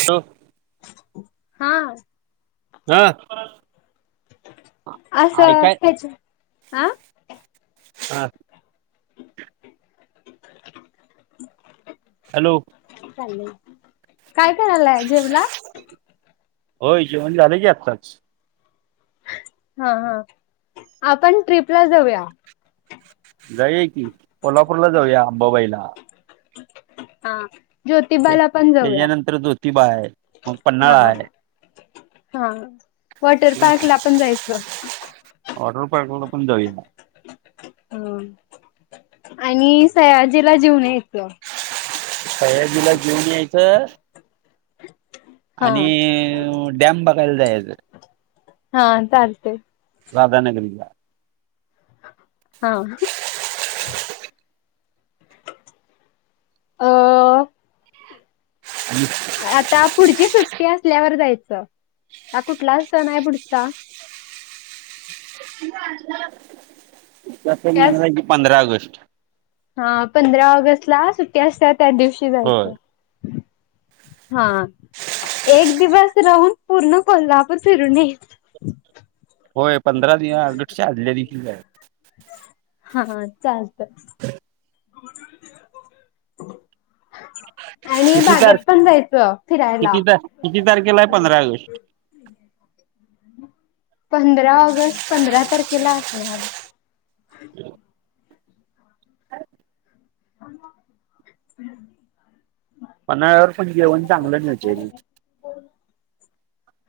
[unintelligible] हां. हा.. असं खायचं. आ.. हां.. [inaudible] हॅलो. काय करालाय जेवला. होय जेवण झालं की आत्ताच. हा हा. आपण ट्रीपला जाऊया. जाऊ या की कोल्हापूरला जाऊया अंबाबाईला. हा ज्योतिबाला पण जाऊया त्याच्यानंतर ज्योतिबा आहे मग पन्हाळा हा. आहे हा वॉटर पार्क ला पण जायचं. वॉटर पार्क ला पण जाऊया. ह आणि सयाजीला जेवून यायचं. सयाजीला जेवून यायचं. हा आणि डॅम बघायला जायचं. हा चालतंय. राधानगरीला. हा.. अ.. हम् [unintelligible] आता पुढची सुट्टी असल्यावर जायचं आता कुठला सण आहे पुढचा आज [unintelligible] उद्या पण येणार त्यास आहे की पंधरा ऑगस्ट हा पंधरा ऑगस्ट ला सुट्टी असत्या दिवशी होय जायचं. हा एक दिवस राहून पूर्ण कोल्हापूर फिरून ये. होय पंधरा दिना ऑगस्ट आदल्या दिवशी जायचं. हा चालत. ह [unintelligible] आणि किती तार बागेत पण जायचं फिरायला. किती तार किती तारखेला आहे पंधरा ऑगस्ट पंधरा ऑगस्ट पंधरा तारखेला असणार. ह [unintelligible] ह [unintelligible] हम् [unintelligible] पन्हाळ्यावर पण जेवण चांगलं मिळतय की.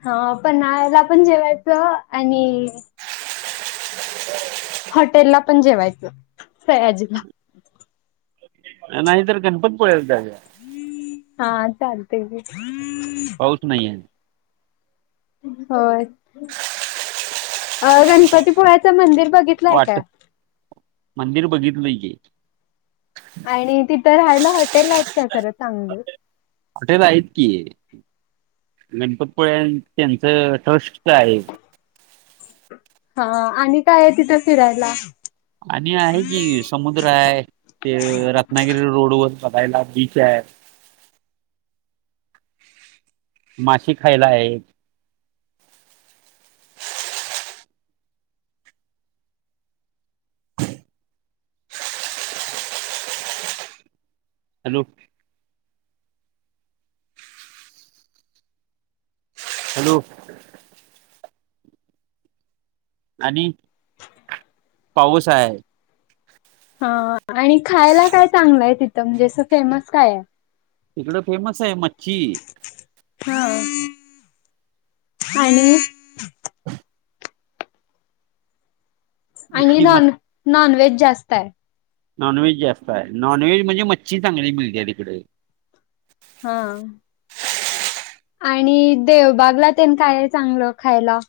हा पन्हाळ्याला पण जेवायचं आणि हॉटेल ला पण जेवायचं सयाजीला. अ नाहीतर गणपती पुळ्याला जाऊया. हा चालतय की. पाऊस नाही ये. होय अ गणपतीपुळ्याच मंदिर बघितलंय वाट काय? मंदिर बघितलंय की. आणि तिथं राहायलं हॉटेल आहेत काय खरं चांगल? हॉटेल आहेत की गणपतपुळे त्यांचं ट्रस्टच आहे. हा आणि काय आहे तिथं फिरायला? आणि आहे कि समुद्र आहे ते रत्नागिरी रोडवर बघायला बीच आहे. माशे खायला आहे. हॅलो! हॅलो! आणि पाऊस आहे. हा आणि खायला काय चांगलंय आहे तिथं म्हणजे असं फेमस काय आहे? ईकड फेमस आहे मच्छी. हा आणि आणि मच्छी म नॉन नॉनव्हेज जास्त आहे. नॉनव्हेज जास्त आहे नॉनव्हेज म्हणजे मच्छी चांगली मिळत्या तिकडे. हा. आणि देवबागला तेन काये चांगलं खायला?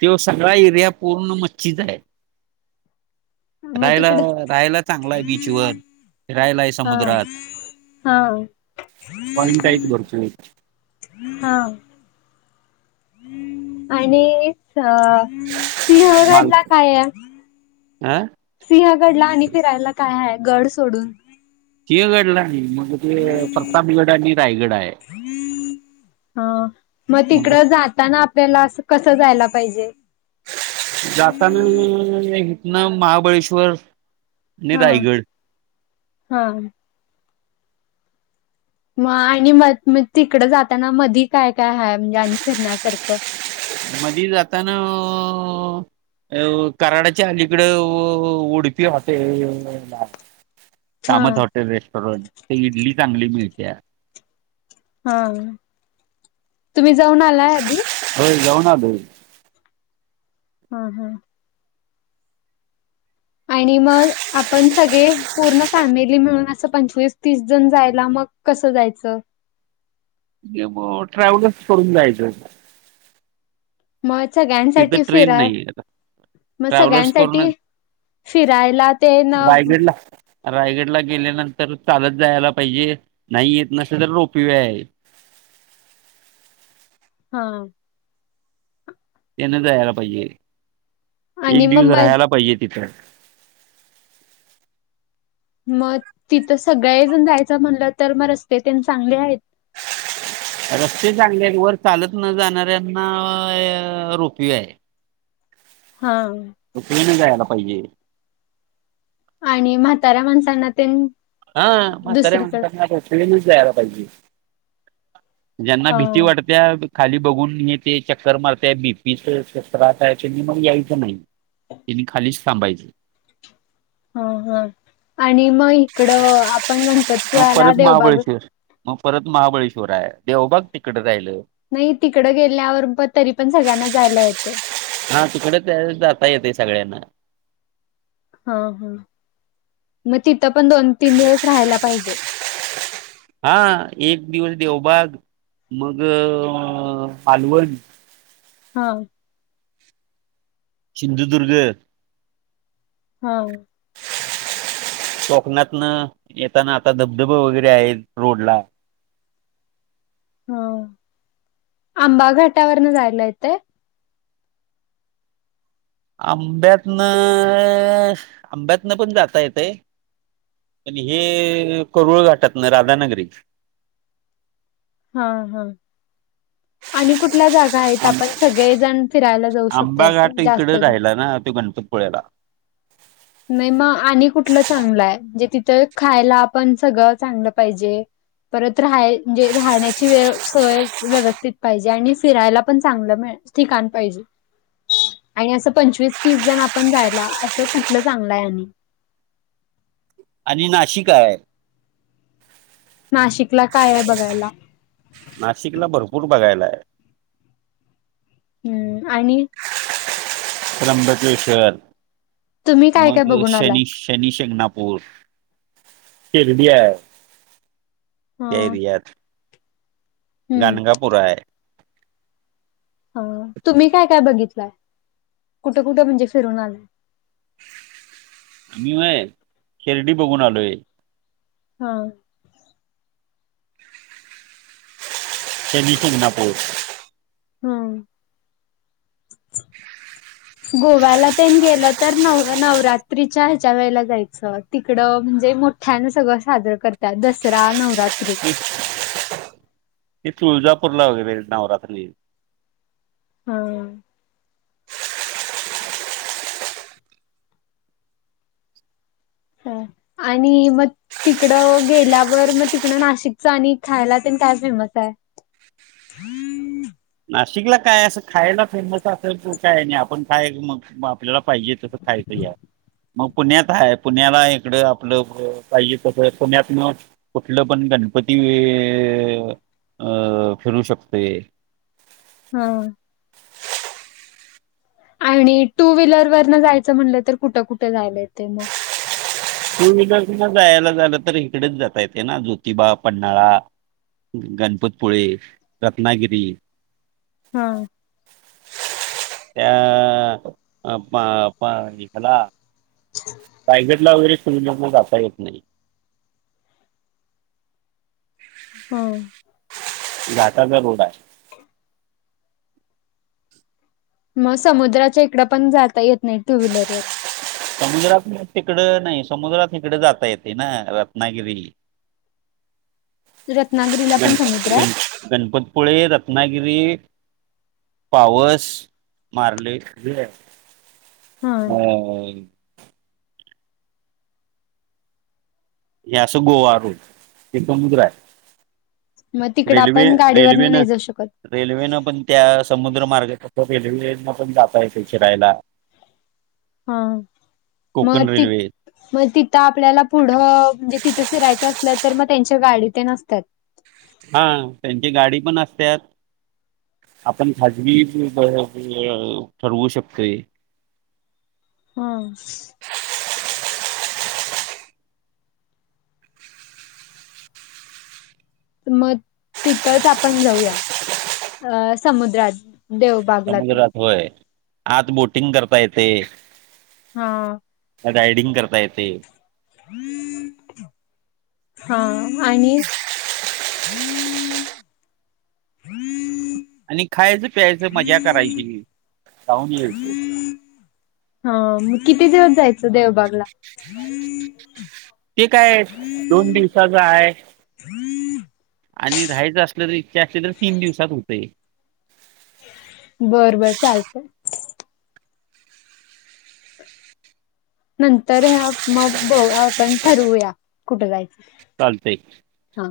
त्यो सगळा एरिया पूर्ण मच्छीचां आहे. मग रायला तिकडं राहायला चांगलाय बीचवर फिरायलाय हा समुद्रात हा. पॉईंट आहे की [unintelligible] हा. आणि च माल सिंहगडला काय आहे? अ सिंहगडला आणि फिरायला काय आहे गड सोडून? सिंहगडला नाही, मग ते प्रतापगड आणि रायगड आहे. हा. मग तिकडं जाताना आपल्याला अस कसं जायला पाहिजे? जातानी हितनं महाबळेश्वर आणि हा रायगड हा. मग आणि म म तिकडं जाताना मधी काय काय आहे म्हणजे आणि फिरण्यासारखं? मधी जाताना अ कराडाची अलीकडं उडुपी हॉटेलला. हा कामत हॉटेल रेस्टॉरंट ते इडली चांगली मिळत्या. हा. तुम्ही जाऊन आला आधी? होय जाऊन आलोय. हा हा. आणि मग आपण सगळे पूर्ण फॅमिली मिळून असं पंचवीस तीस जण जायला मग कसं जायचं? [unintelligible] म ट्रॅव्हलर्स करून जायचं. मग तिथं सगळ्यांसाठी ट्रेन फिराय नाहीये आता. मग ट्रॅव्हलर्स सगळ्यांसाठी करूनच फिरायला ते न रायगडला. रायगडला गेल्यानंतर चालत जायला पाहिजे. नाही येत नसलं तर रोपवे आहेच. हा. तेन जायला पाहिजे, आणि एक मग दिवस म राहायला पाहिजे तिथं. मग तिथं सगळे जण जायचं म्हणलं तर मग रस्ते तेन चांगले आहेत. रस्ते चांगले आहेत. वर चालत न जाणाऱ्यांना अं रोपवे आहे. हा. [unintelligible] जायाला पाहिजे. आणि म्हाताऱ्या माणसांना तेन हा म्हाताऱ्या दुसरीकडं माणसांना रोपवेनच जायला पाहिजे. ज्यांना हा भीती वाटत त्या खाली बघून हे ते चक्कर मारते बीपीच [unintelligible] मग यायचं नाही. तेनी खालीच थांबायचं. हा हा आणि मग इकडं आपण मग गणपतीपुळ्याला परत देवबाग महाबळेश्वर मग परत महाबळेश्वर आहे, देवबाग तिकडे राहिलं. नाही तिकडं गेल्यावर प तरी पण सगळ्यांना जायला येतंय. हा तिकडे ते जाता येतंय सगळ्यांना. हा हा मग तिथं पण दोन तीन दिवस राहायला पाहिजे. हा एक दिवस देवबाग, मग मालवण. हा. सिंधुदुर्ग. हा. कोकणातन येताना आता धबधब वगैरे आहे रोड ला. हा. आंबा घाटावरनं जायला येतंय. आंब्यातनं अ आंब्यातनं पण जाता येतंय. आणि हे कुरुळ घाटातनं राधानगरी हा हा. आणि कुठल्या जागा आहेत आं आपण सगळेजण फिरायला जाऊ शकतोय असं. जास्त तिकडं जण राहिला ना त्यो गण गणपतपुळ्याला. नाही मग आणि कुठलं चांगलंय हाय, म्हणजे तिथं खायला आपण सगळं चांगलं पाहिजे. परत राहायची राहण्याची वेव सोय व्यवस्थित पाहिजे आणि फिरायला पण चांगलं पाहिजे. ठिकाण पाहिजे आणि असं पंचवीस तीस जण आपण जायला असं कुठ कुटल चांगलं हाय आणि? आणि नाशिक हाय. नाशिकला काय आहे बघायला. नाशिकला भरपूर बघायलाय हाय. हम्म आणि त्रमबकेश्वर तुम्ही काय काय मग बघून आलाय शनीश शनीशिंगणापूर शिर्डी हाय. ह त्या एरियात हम्म गंगापुर हाय. ह तुम्ही काय काय बघितलाय? कुठं कुठं म्हणजे फिरून आलंय. मीव्हाय, शिर्डी बघून आलोय. हा. शनीशिंगणापूर. हम्म. गोव्याला तेन गेलं तर नव नवरात्रीच्या ह्याच्या वेळेला जायचं. तिकडं म्हणजे मोठ्यानं सगळं साजरं करत्यात दसरा, नवरात्री. ते तुळजापूरला वगैरे नवरात्र. हा. हा, आणि म तिकडं गेल्यावर मग तिकडं नाशिकच आणि खायला तेण काय फेमस आहे. [unintelligible] नाशिकला काय असं खायला फेमस असल काय नाही आपण खाय मग म आपल्याला पाहिजे तसं खायचं या मग पुण्यात हाय पुण्याला इकडं आपलं पाहिजे तस पुण्यात म. कुठलं पण गणपती वे अ फिरू शकतोय. हम्म. आणि टूव्हीलर वरन जायचं म्हटलं तर कुठं कुठं जायला येतय मग? टू व्हीलर न जायला झालं तर इकडच जाता येते ना ज्योतिबा पन्हाळा. गणपतपुळे, रत्नागिरी. हा. त्या आप पा पाणी ह्याला रायगडला वगैरे. टू व्हीलर न जाता येत नाही. हम्म. घाटाचा रोड हाय. म समुद्राच्या इकडं पण जाता येत नाही टू व्हीलररून. समुद्रात तिकड नाही समुद्रात इकड जाता येतय ना, रत्नागिरी. रत्नागिरीला गण पण समुद्र आहे गण गणपत पुळे रत्नागिरी पावस मारले [inaudible] आहे. हा व्हय व्हय. हे असं गोवा रोड हे समुद्र हाय. मग तिकड आपण गाडीवर्ण रेल्वेनं नाही जाऊ शकत. रेल्वेनं पण त्या समुद्र मार्गातफ रेल्वेन पण जाता येतंय फिरायला. हा, म कोकण ती रेल्वे म तिथं आपल्याला पुढं म्हणजे तिथं फिरायचं असलं तर मग त्यांच्या गाडी तेन असत्यात. हा त्यांची गाडी पण असत्यात आपण खाजवी [unintelligible] ठरवू शकतोय. हां. मत तिथंच आपण जाऊया अ समुद्रात. देव बागला ते. समुद्रात होय आत बोटिंग करता येते. हां. रायडिंग करता येते. हा आणि हम आणि खायचं प्यायच मजा करायची, खाऊन यायचं. हा म किती दिवस जायचं देवबागला? ते काय दोन दिवसाचा आहे. हम्म आणि राहायचं असल्या तर इच्छा असली तर तीन दिवसात होतय. बरं बरं चालतय. नंतर ह्या प मप बऊ आपण ठरवूया कुठे जायचं? चालतेय हा.